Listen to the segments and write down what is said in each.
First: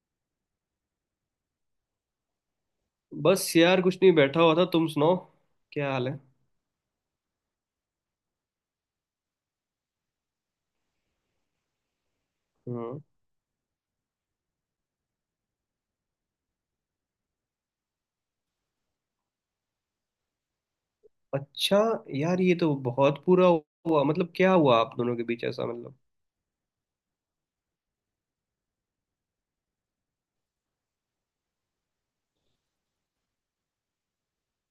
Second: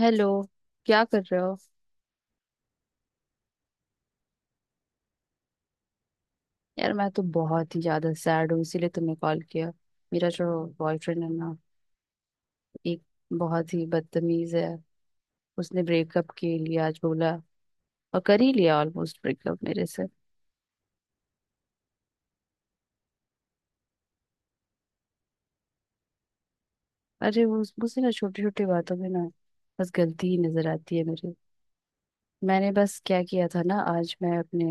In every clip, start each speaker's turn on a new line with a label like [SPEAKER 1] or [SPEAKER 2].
[SPEAKER 1] Hello. क्या कर रहे हो?
[SPEAKER 2] बस यार कुछ नहीं बैठा हुआ था, तुम सुनाओ क्या हाल है।
[SPEAKER 1] यार, मैं तो बहुत ही ज्यादा सैड हूँ इसीलिए तुम्हें कॉल किया। मेरा जो बॉयफ्रेंड है ना,
[SPEAKER 2] हम्म।
[SPEAKER 1] एक बहुत ही बदतमीज है। उसने ब्रेकअप के लिए आज बोला और कर ही लिया ऑलमोस्ट ब्रेकअप मेरे से।
[SPEAKER 2] अच्छा, यार ये तो बहुत पूरा हुआ, मतलब क्या हुआ आप दोनों के बीच ऐसा मतलब।
[SPEAKER 1] अरे वो मुझे ना छोटी छोटी बातों में ना बस गलती ही नजर आती है मेरी। मैंने बस क्या किया था ना, आज मैं अपने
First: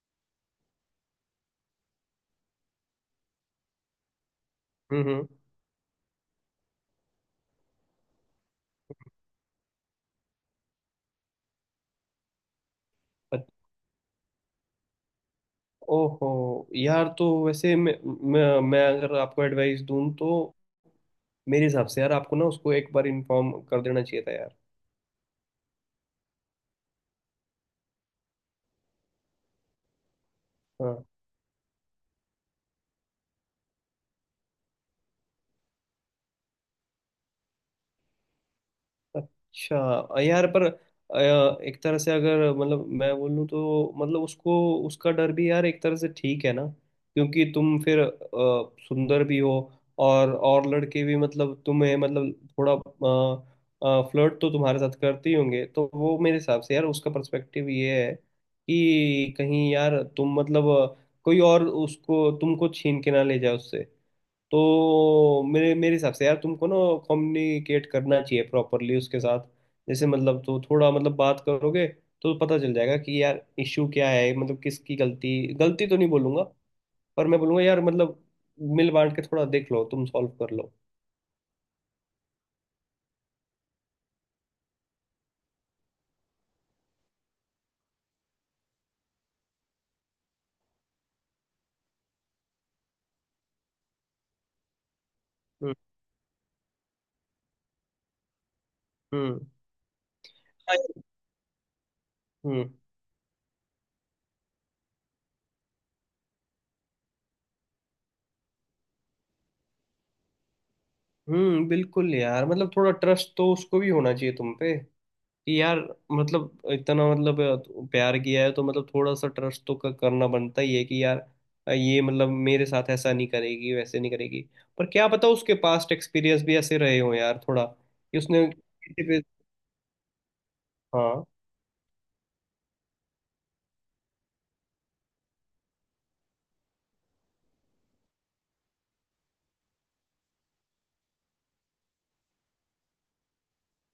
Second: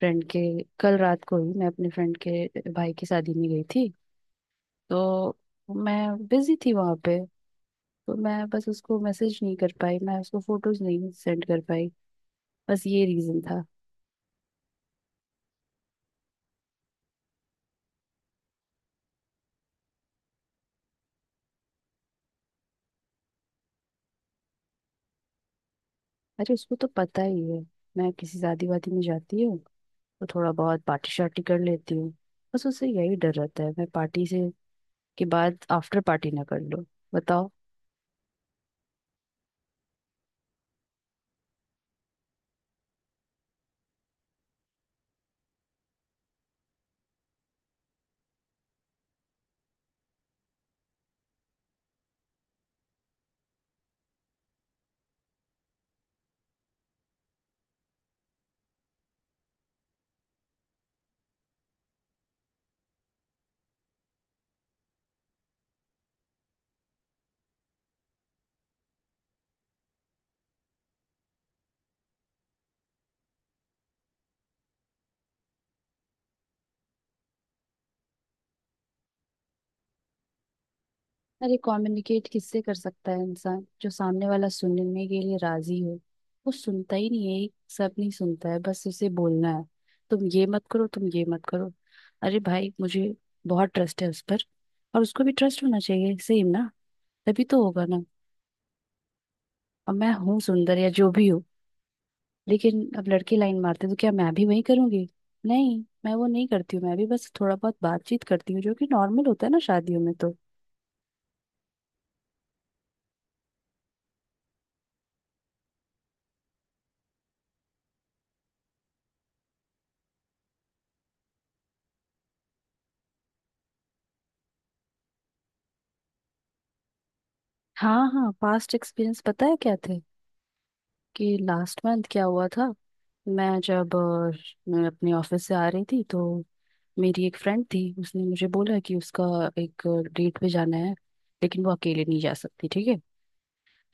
[SPEAKER 1] फ्रेंड के कल रात को ही मैं अपने फ्रेंड के भाई की शादी में गई थी।
[SPEAKER 2] हम्म हम्म।
[SPEAKER 1] तो मैं बिजी थी वहां पे, तो मैं बस उसको मैसेज नहीं कर पाई, मैं उसको फोटोज नहीं सेंड कर पाई। बस ये रीजन
[SPEAKER 2] अच-
[SPEAKER 1] था।
[SPEAKER 2] ओहो यार, तो वैसे मैं अगर आपको एडवाइस दूं तो मेरे हिसाब से यार आपको ना उसको एक बार इन्फॉर्म कर देना चाहिए था यार।
[SPEAKER 1] अरे उसको तो पता ही है मैं किसी शादी वादी में जाती हूँ तो थोड़ा बहुत
[SPEAKER 2] हाँ।
[SPEAKER 1] पार्टी शार्टी कर लेती हूँ। बस उससे यही डर रहता है मैं पार्टी से के बाद आफ्टर पार्टी ना कर लूँ। बताओ।
[SPEAKER 2] अच्छा। यार पर एक तरह से अगर मतलब मैं बोलूँ तो मतलब उसको, उसका डर भी यार एक तरह से ठीक है ना, क्योंकि तुम फिर सुंदर भी हो, और लड़के भी मतलब तुम्हें मतलब थोड़ा फ्लर्ट तो तुम्हारे साथ करते ही होंगे, तो वो मेरे हिसाब से यार उसका पर्सपेक्टिव ये है कि कहीं यार तुम मतलब कोई और उसको तुमको छीन के ना ले जाए उससे। तो मेरे मेरे हिसाब से यार तुमको ना कम्युनिकेट करना चाहिए प्रॉपरली उसके साथ। जैसे मतलब तो थोड़ा मतलब बात करोगे तो पता चल जाएगा कि यार इश्यू क्या है, मतलब किसकी गलती गलती तो नहीं बोलूंगा, पर मैं बोलूंगा यार मतलब मिल बांट के थोड़ा देख लो, तुम सॉल्व कर लो।
[SPEAKER 1] अरे कम्युनिकेट किससे कर सकता है इंसान? जो सामने वाला सुनने के लिए राजी हो। वो सुनता ही नहीं है, एक सब नहीं सुनता है, बस उसे बोलना है, तुम ये मत करो, तुम ये मत करो। अरे भाई, मुझे बहुत ट्रस्ट है उस पर, और उसको भी ट्रस्ट
[SPEAKER 2] हम्म।
[SPEAKER 1] होना चाहिए सेम ना, तभी तो होगा ना।
[SPEAKER 2] हम्म।
[SPEAKER 1] अब मैं हूँ सुंदर
[SPEAKER 2] हाँ।
[SPEAKER 1] या जो भी हूँ,
[SPEAKER 2] हम्म।
[SPEAKER 1] लेकिन अब लड़के लाइन मारते तो क्या मैं भी वही करूंगी? नहीं, मैं वो नहीं करती हूँ। मैं भी बस थोड़ा बहुत बातचीत करती हूँ, जो कि नॉर्मल होता है ना शादियों में तो।
[SPEAKER 2] बिल्कुल यार, मतलब थोड़ा ट्रस्ट तो उसको भी होना चाहिए तुम पे, यार मतलब इतना मतलब प्यार किया है तो मतलब थोड़ा सा ट्रस्ट तो करना बनता ही है कि यार ये मतलब मेरे साथ ऐसा नहीं करेगी, वैसे नहीं करेगी। पर क्या पता उसके पास्ट एक्सपीरियंस भी ऐसे रहे हो यार थोड़ा,
[SPEAKER 1] हाँ
[SPEAKER 2] कि
[SPEAKER 1] हाँ,
[SPEAKER 2] उसने
[SPEAKER 1] पास्ट
[SPEAKER 2] किसी
[SPEAKER 1] एक्सपीरियंस
[SPEAKER 2] पे।
[SPEAKER 1] पता है क्या थे,
[SPEAKER 2] हाँ।
[SPEAKER 1] कि लास्ट मंथ क्या हुआ था। मैं जब मैं अपने ऑफिस से आ रही थी तो मेरी एक फ्रेंड थी, उसने मुझे बोला कि उसका एक डेट पे जाना है, लेकिन वो अकेले नहीं जा सकती ठीक है।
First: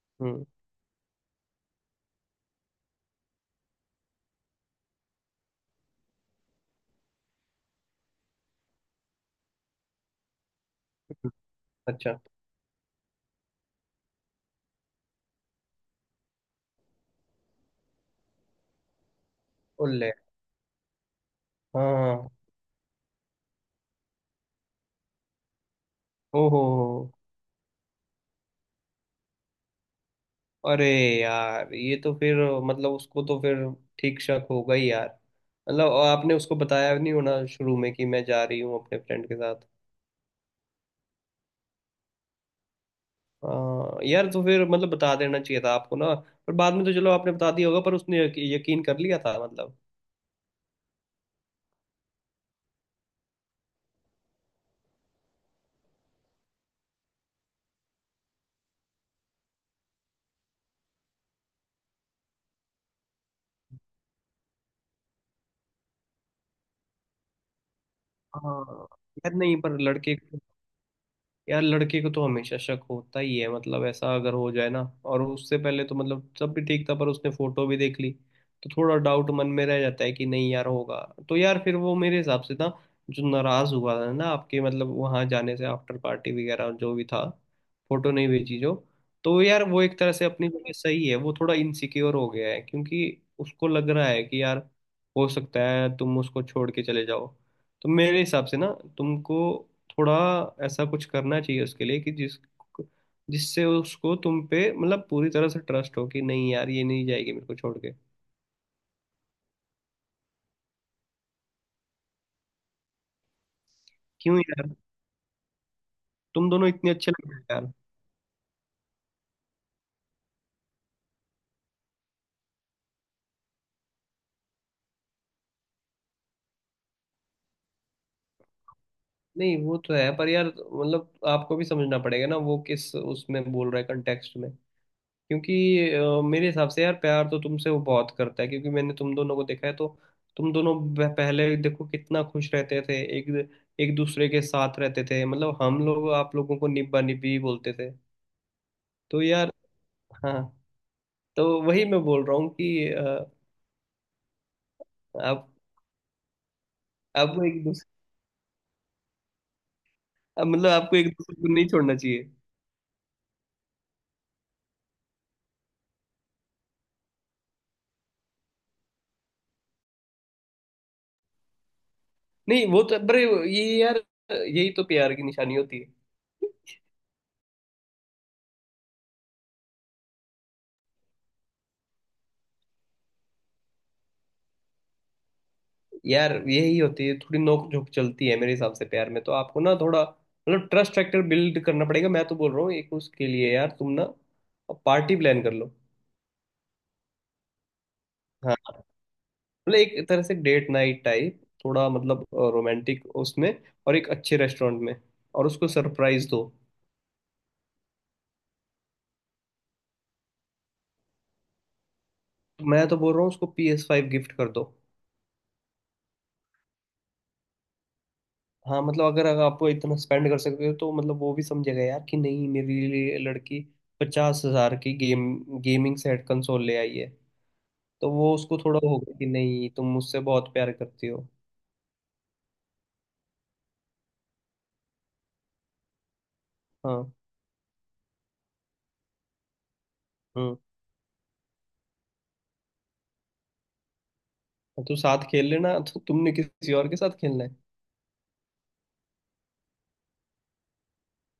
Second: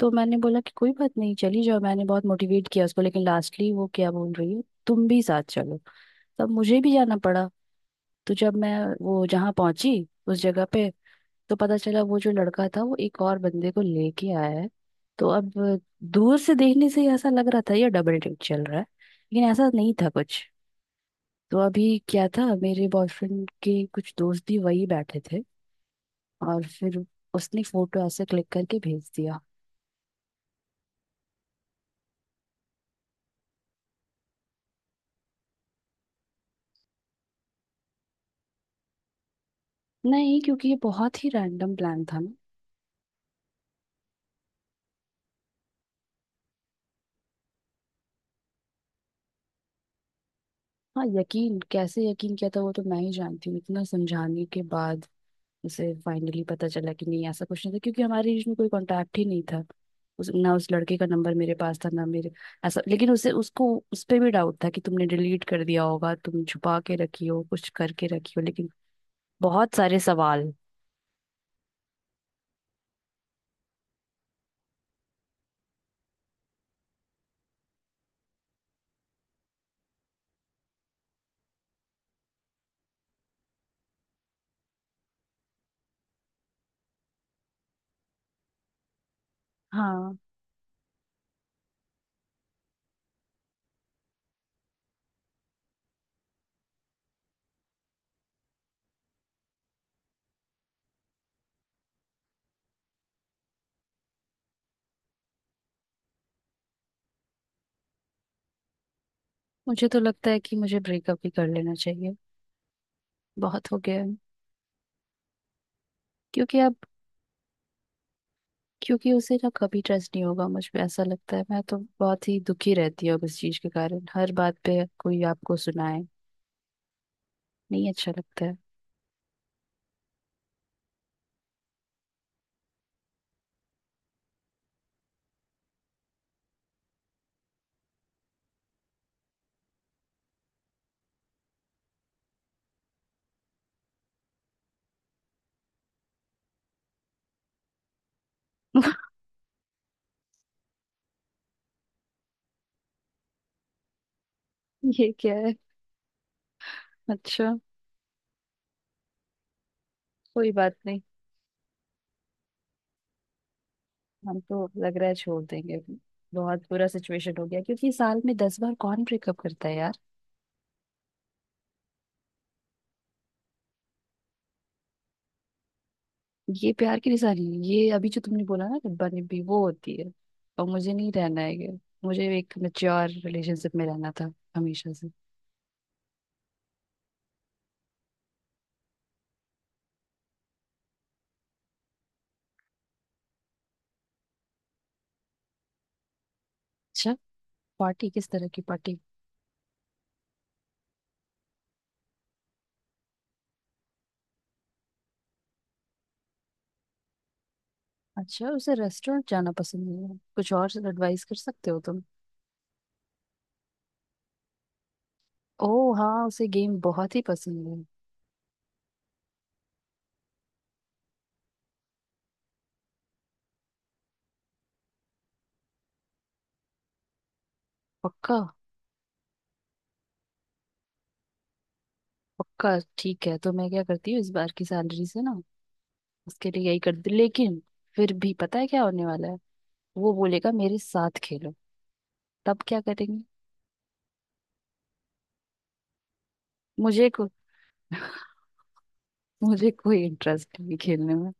[SPEAKER 1] तो मैंने
[SPEAKER 2] हम्म।
[SPEAKER 1] बोला कि कोई बात नहीं चली जाओ, मैंने बहुत मोटिवेट किया उसको, लेकिन लास्टली वो क्या बोल रही है, तुम भी साथ चलो। तब मुझे भी जाना पड़ा। तो जब मैं वो जहाँ पहुंची उस जगह पे,
[SPEAKER 2] हम्म।
[SPEAKER 1] तो पता चला वो
[SPEAKER 2] अच्छा।
[SPEAKER 1] जो लड़का था वो एक और बंदे को लेके आया है। तो अब दूर से देखने से ही ऐसा लग रहा था ये डबल डेट चल रहा है, लेकिन ऐसा नहीं था
[SPEAKER 2] ओले।
[SPEAKER 1] कुछ। तो
[SPEAKER 2] हाँ
[SPEAKER 1] अभी क्या
[SPEAKER 2] हाँ।
[SPEAKER 1] था, मेरे बॉयफ्रेंड के कुछ दोस्त भी वही बैठे थे,
[SPEAKER 2] ओहो
[SPEAKER 1] और फिर
[SPEAKER 2] हो।
[SPEAKER 1] उसने फोटो ऐसे क्लिक करके भेज दिया।
[SPEAKER 2] अरे यार, ये तो फिर मतलब उसको तो फिर ठीक शक होगा ही यार। मतलब आपने उसको बताया नहीं होना शुरू में कि मैं जा रही हूँ अपने फ्रेंड के साथ।
[SPEAKER 1] नहीं, क्योंकि ये बहुत ही रैंडम प्लान था ना।
[SPEAKER 2] हाँ यार, तो फिर मतलब बता देना चाहिए था आपको ना, पर बाद में तो चलो आपने बता दिया होगा, पर उसने यकीन कर लिया था मतलब।
[SPEAKER 1] हाँ यकीन, कैसे यकीन किया था वो तो मैं ही जानती हूँ। इतना समझाने के बाद उसे फाइनली पता चला कि नहीं ऐसा कुछ नहीं था, क्योंकि हमारे बीच में कोई कांटेक्ट ही नहीं था। उस लड़के का नंबर मेरे पास था ना मेरे ऐसा, लेकिन उसे उसको उस पे भी डाउट था कि तुमने डिलीट कर दिया होगा, तुम छुपा के रखी हो, कुछ करके रखी हो लेकिन।
[SPEAKER 2] हाँ यार, नहीं
[SPEAKER 1] बहुत
[SPEAKER 2] पर
[SPEAKER 1] सारे
[SPEAKER 2] लड़के,
[SPEAKER 1] सवाल।
[SPEAKER 2] यार लड़के को तो हमेशा शक होता ही है, मतलब ऐसा अगर हो जाए ना। और उससे पहले तो मतलब सब भी ठीक था, पर उसने फोटो भी देख ली, तो थोड़ा डाउट मन में रह जाता है कि नहीं यार होगा। तो यार फिर वो मेरे हिसाब से ना जो नाराज हुआ था ना आपके मतलब वहां जाने से, आफ्टर पार्टी वगैरह जो भी था, फोटो नहीं भेजी जो। तो यार वो एक तरह
[SPEAKER 1] हाँ,
[SPEAKER 2] से अपनी जगह सही है, वो थोड़ा इनसिक्योर हो गया है, क्योंकि उसको लग रहा है कि यार हो सकता है तुम उसको छोड़ के चले जाओ। तो मेरे हिसाब से ना तुमको थोड़ा ऐसा कुछ करना चाहिए उसके लिए कि जिस जिससे उसको तुम पे मतलब पूरी तरह से ट्रस्ट हो कि नहीं यार ये नहीं जाएगी मेरे को छोड़ के।
[SPEAKER 1] मुझे तो लगता है कि मुझे ब्रेकअप ही कर लेना चाहिए। बहुत हो गया है।
[SPEAKER 2] क्यों यार, तुम
[SPEAKER 1] क्योंकि
[SPEAKER 2] दोनों
[SPEAKER 1] अब,
[SPEAKER 2] इतने अच्छे लग रहे हो यार।
[SPEAKER 1] क्योंकि उसे ना कभी ट्रस्ट नहीं होगा मुझ पे ऐसा लगता है। मैं तो बहुत ही दुखी रहती हूँ अब इस चीज के कारण। हर बात पे कोई आपको सुनाए, नहीं अच्छा लगता है।
[SPEAKER 2] नहीं वो तो है, पर यार मतलब आपको भी समझना पड़ेगा ना वो किस उसमें बोल रहा है कंटेक्स्ट में, क्योंकि मेरे हिसाब से यार प्यार तो तुमसे वो बहुत करता है, क्योंकि मैंने तुम दोनों को देखा है तो तुम दोनों पहले देखो कितना खुश रहते थे, एक एक दूसरे के साथ रहते थे, मतलब हम लोग आप लोगों को निब्बा निब्बी बोलते थे। तो यार, हाँ, तो वही मैं बोल रहा हूँ कि अ,
[SPEAKER 1] ये क्या
[SPEAKER 2] आप
[SPEAKER 1] है?
[SPEAKER 2] आपको
[SPEAKER 1] अच्छा,
[SPEAKER 2] एक दूसरे
[SPEAKER 1] कोई
[SPEAKER 2] मतलब
[SPEAKER 1] बात
[SPEAKER 2] आपको
[SPEAKER 1] नहीं।
[SPEAKER 2] एक दूसरे को नहीं छोड़ना चाहिए।
[SPEAKER 1] हम तो लग रहा है छोड़ देंगे। बहुत बुरा सिचुएशन हो गया, क्योंकि साल में 10 बार कौन ब्रेकअप करता है यार?
[SPEAKER 2] नहीं वो तो, पर ये यार यही तो प्यार की निशानी होती है।
[SPEAKER 1] ये प्यार की निशानी है ये? अभी जो तुमने बोला ना डिब्बा डिब्बी, वो होती है। और मुझे नहीं रहना है ये, मुझे एक मेच्योर रिलेशनशिप में रहना था हमेशा से।
[SPEAKER 2] यार यही होती है, थोड़ी नोक झोंक चलती है मेरे हिसाब से प्यार में, तो आपको ना थोड़ा मतलब ट्रस्ट फैक्टर बिल्ड करना पड़ेगा। मैं तो बोल रहा हूँ एक उसके लिए यार तुम ना पार्टी प्लान कर लो।
[SPEAKER 1] अच्छा, पार्टी? किस तरह की
[SPEAKER 2] हाँ,
[SPEAKER 1] पार्टी?
[SPEAKER 2] मतलब एक तरह से डेट नाइट टाइप थोड़ा मतलब रोमांटिक उसमें, और एक अच्छे रेस्टोरेंट में, और उसको सरप्राइज दो।
[SPEAKER 1] अच्छा, उसे रेस्टोरेंट जाना पसंद नहीं है। कुछ और एडवाइस कर सकते हो तुम?
[SPEAKER 2] तो मैं तो बोल रहा हूँ उसको PS5 गिफ्ट कर दो।
[SPEAKER 1] ओह हाँ, उसे गेम बहुत ही पसंद है।
[SPEAKER 2] हाँ मतलब, अगर अगर आपको इतना स्पेंड कर सकते हो तो मतलब वो भी समझेगा यार कि नहीं मेरे लिए लड़की 50 हज़ार की गेम गेमिंग सेट कंसोल ले आई है। तो वो
[SPEAKER 1] पक्का?
[SPEAKER 2] उसको थोड़ा होगा कि नहीं तुम मुझसे बहुत प्यार करती हो।
[SPEAKER 1] पक्का ठीक है, तो मैं क्या करती हूँ इस बार की सैलरी से ना उसके लिए यही कर
[SPEAKER 2] हाँ।
[SPEAKER 1] दी, लेकिन फिर भी पता है क्या होने वाला है? वो बोलेगा
[SPEAKER 2] हम्म।
[SPEAKER 1] मेरे साथ खेलो। तब क्या करेंगे?
[SPEAKER 2] तो तू साथ खेल लेना, तो तुमने किसी और के
[SPEAKER 1] मुझे
[SPEAKER 2] साथ
[SPEAKER 1] को
[SPEAKER 2] खेलना है।
[SPEAKER 1] मुझे कोई इंटरेस्ट नहीं खेलने में।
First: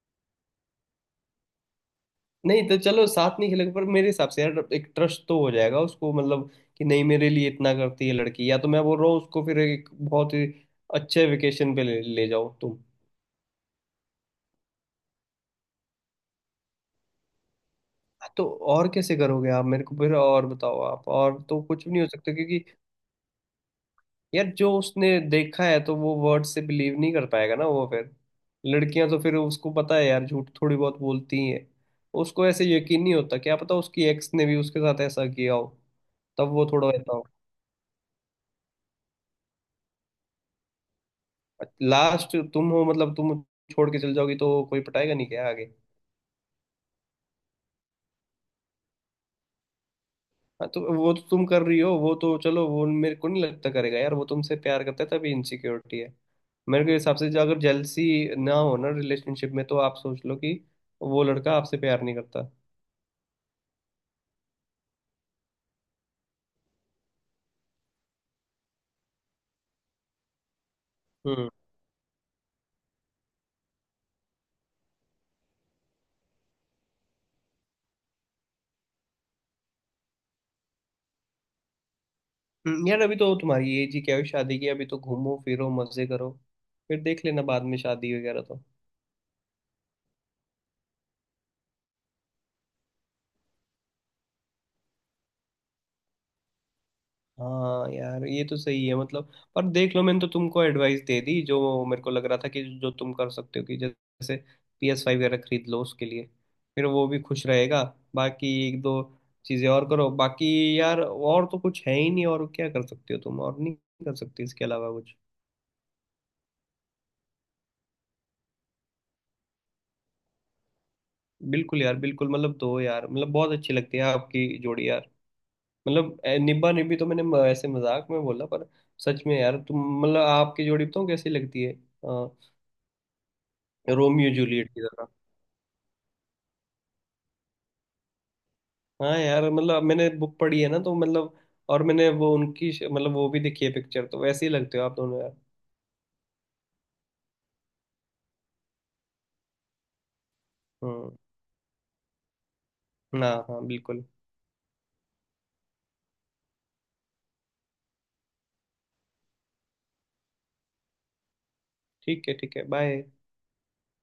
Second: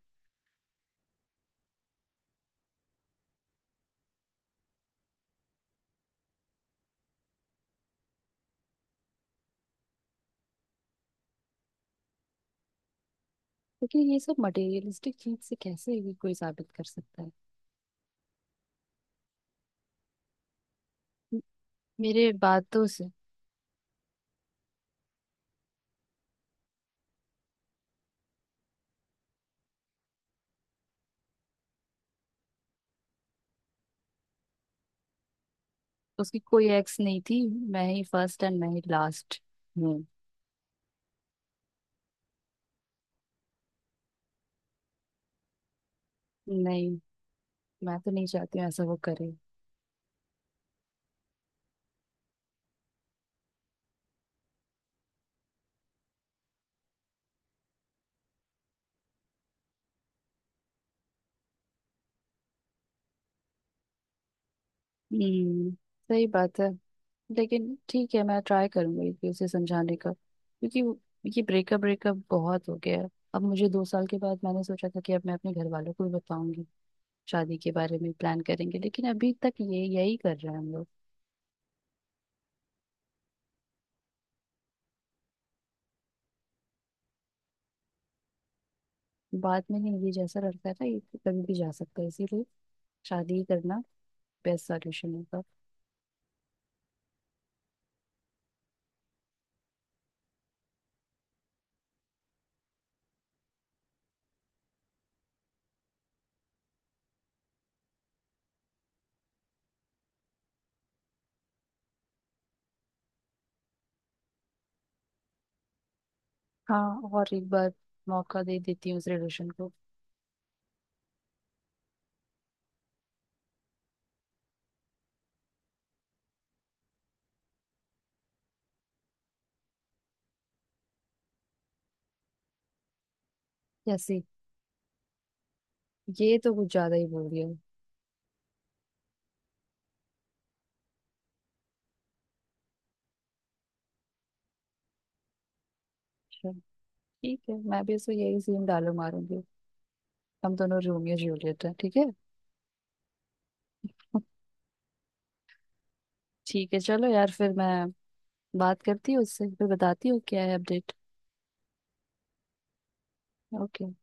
[SPEAKER 2] नहीं तो चलो साथ नहीं खेलेंगे, पर मेरे हिसाब से यार एक ट्रस्ट तो हो जाएगा उसको, मतलब कि नहीं मेरे लिए इतना करती है लड़की। या तो मैं बोल रहा हूँ उसको फिर एक बहुत ही अच्छे वेकेशन पे ले जाओ तुम।
[SPEAKER 1] क्योंकि ये सब मटेरियलिस्टिक चीज से कैसे भी कोई साबित कर सकता है?
[SPEAKER 2] तो और कैसे करोगे आप मेरे को फिर, और बताओ आप,
[SPEAKER 1] म-
[SPEAKER 2] और तो कुछ भी नहीं हो
[SPEAKER 1] मेरे
[SPEAKER 2] सकता, क्योंकि
[SPEAKER 1] बातों से।
[SPEAKER 2] यार जो उसने देखा है तो वो वर्ड से बिलीव नहीं कर पाएगा ना वो फिर। लड़कियां तो फिर उसको पता है यार झूठ थोड़ी बहुत बोलती ही हैं, उसको ऐसे यकीन नहीं होता। क्या पता उसकी एक्स ने भी उसके साथ ऐसा किया हो,
[SPEAKER 1] उसकी
[SPEAKER 2] तब वो
[SPEAKER 1] कोई
[SPEAKER 2] थोड़ा
[SPEAKER 1] एक्स
[SPEAKER 2] रहता
[SPEAKER 1] नहीं
[SPEAKER 2] हो।
[SPEAKER 1] थी। मैं ही फर्स्ट एंड मैं ही लास्ट हूँ।
[SPEAKER 2] लास्ट तुम हो, मतलब तुम छोड़ के चल जाओगी तो कोई पटाएगा नहीं क्या आगे।
[SPEAKER 1] नहीं, मैं तो नहीं चाहती हूँ ऐसा वो करे।
[SPEAKER 2] हाँ तो वो तो तुम कर रही हो, वो तो चलो वो मेरे को नहीं लगता करेगा यार, वो तुमसे प्यार करता है तभी इनसिक्योरिटी है। मेरे के हिसाब से जो अगर जेलसी ना हो ना रिलेशनशिप में तो आप सोच लो कि वो लड़का आपसे प्यार नहीं करता।
[SPEAKER 1] हम्म, सही बात है। लेकिन ठीक है, मैं ट्राई करूंगी कि उसे समझाने का, क्योंकि ये
[SPEAKER 2] हम्म।
[SPEAKER 1] ब्रेकअप ब्रेकअप बहुत हो गया है। अब मुझे 2 साल के बाद मैंने सोचा था कि अब मैं अपने घर वालों को भी बताऊंगी, शादी के बारे में प्लान करेंगे, लेकिन अभी तक ये यही कर रहे हैं हम लोग।
[SPEAKER 2] यार अभी तो तुम्हारी एज ही क्या हुई शादी की, अभी तो घूमो फिरो मजे करो, फिर देख लेना बाद में शादी वगैरह तो।
[SPEAKER 1] बाद में नहीं, ये जैसा लड़का है ना ये तो कभी भी जा सकता है, इसीलिए शादी ही करना बेस्ट सॉल्यूशन होगा।
[SPEAKER 2] हाँ यार ये तो सही है, मतलब पर देख लो मैंने तो तुमको एडवाइस दे दी जो मेरे को लग रहा था कि जो तुम कर सकते हो, कि जैसे PS5 वगैरह खरीद लो उसके लिए, फिर वो भी खुश रहेगा। बाकी एक दो चीज़ें और करो, बाकी यार और तो कुछ है ही नहीं। और क्या कर सकते हो तुम, और नहीं कर सकते इसके अलावा कुछ।
[SPEAKER 1] हाँ, और एक बार मौका दे देती हूँ उस रिलेशन को।
[SPEAKER 2] बिल्कुल यार, बिल्कुल, मतलब दो यार, मतलब बहुत अच्छी लगती है आपकी जोड़ी यार, मतलब निब्बा निब्बी तो मैंने ऐसे मजाक में बोला, पर सच में यार तुम मतलब आपकी जोड़ी बताऊँ कैसी लगती है,
[SPEAKER 1] जैसे,
[SPEAKER 2] रोमियो जूलियट की तरह।
[SPEAKER 1] ये तो कुछ ज्यादा ही बोल दिया।
[SPEAKER 2] हाँ यार, मतलब मैंने बुक पढ़ी है ना तो मतलब, और मैंने वो उनकी मतलब वो भी देखी है पिक्चर, तो वैसे ही लगते हो आप दोनों यार।
[SPEAKER 1] अच्छा, ठीक है, मैं भी इसको यही सीन डालो मारूंगी, हम दोनों रोमियो
[SPEAKER 2] हम्म।
[SPEAKER 1] जूलियट हैं ठीक है।
[SPEAKER 2] हाँ हाँ, बिल्कुल।
[SPEAKER 1] ठीक है चलो यार, फिर मैं बात करती हूँ उससे, फिर बताती हूँ क्या है अपडेट।
[SPEAKER 2] ठीक है, ठीक है, बाय।
[SPEAKER 1] ओके।